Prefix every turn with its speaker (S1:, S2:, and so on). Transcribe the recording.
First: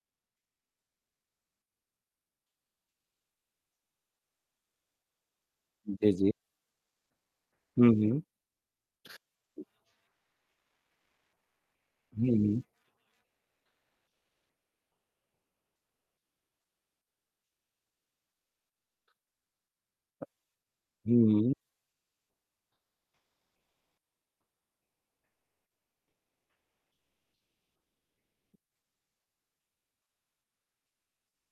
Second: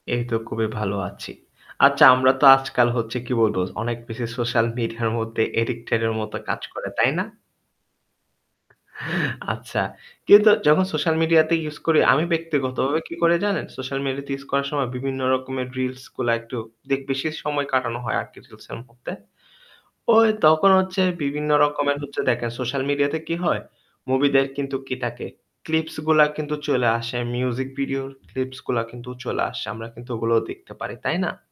S1: এই তো খুবই ভালো আছি। আচ্ছা আমরা তো আজকাল হচ্ছে কি বলবো অনেক বেশি সোশ্যাল মিডিয়ার মধ্যে অ্যাডিক্টেড
S2: জ্বী,
S1: এর
S2: জ্বী।
S1: মত কাজ করে তাই না?
S2: হু, হু।
S1: আচ্ছা। কিন্তু যখন সোশ্যাল মিডিয়াতে ইউস করি আমি
S2: হু, হু।
S1: ব্যক্তিগতভাবে কি করে জানেন? সোশ্যাল মিডিয়াতে ইউস করার সময় বিভিন্ন রকমের রিলস গুলা একটু দেক বিশেষ সময় কাটানো হয় আরকি রিলসের মধ্যে। ওই তখন হচ্ছে
S2: হুম।
S1: বিভিন্ন রকমের হচ্ছে দেখেন সোশ্যাল মিডিয়াতে কি হয় মুভিদের কিন্তু কি থাকে? ক্লিপস গুলা কিন্তু চইলা আসে। মিউজিক ভিডিও ক্লিপস গুলা কিন্তু চলে আসে। আমরা কিন্তু ওগুলোও দেখতে পারি। তাই না?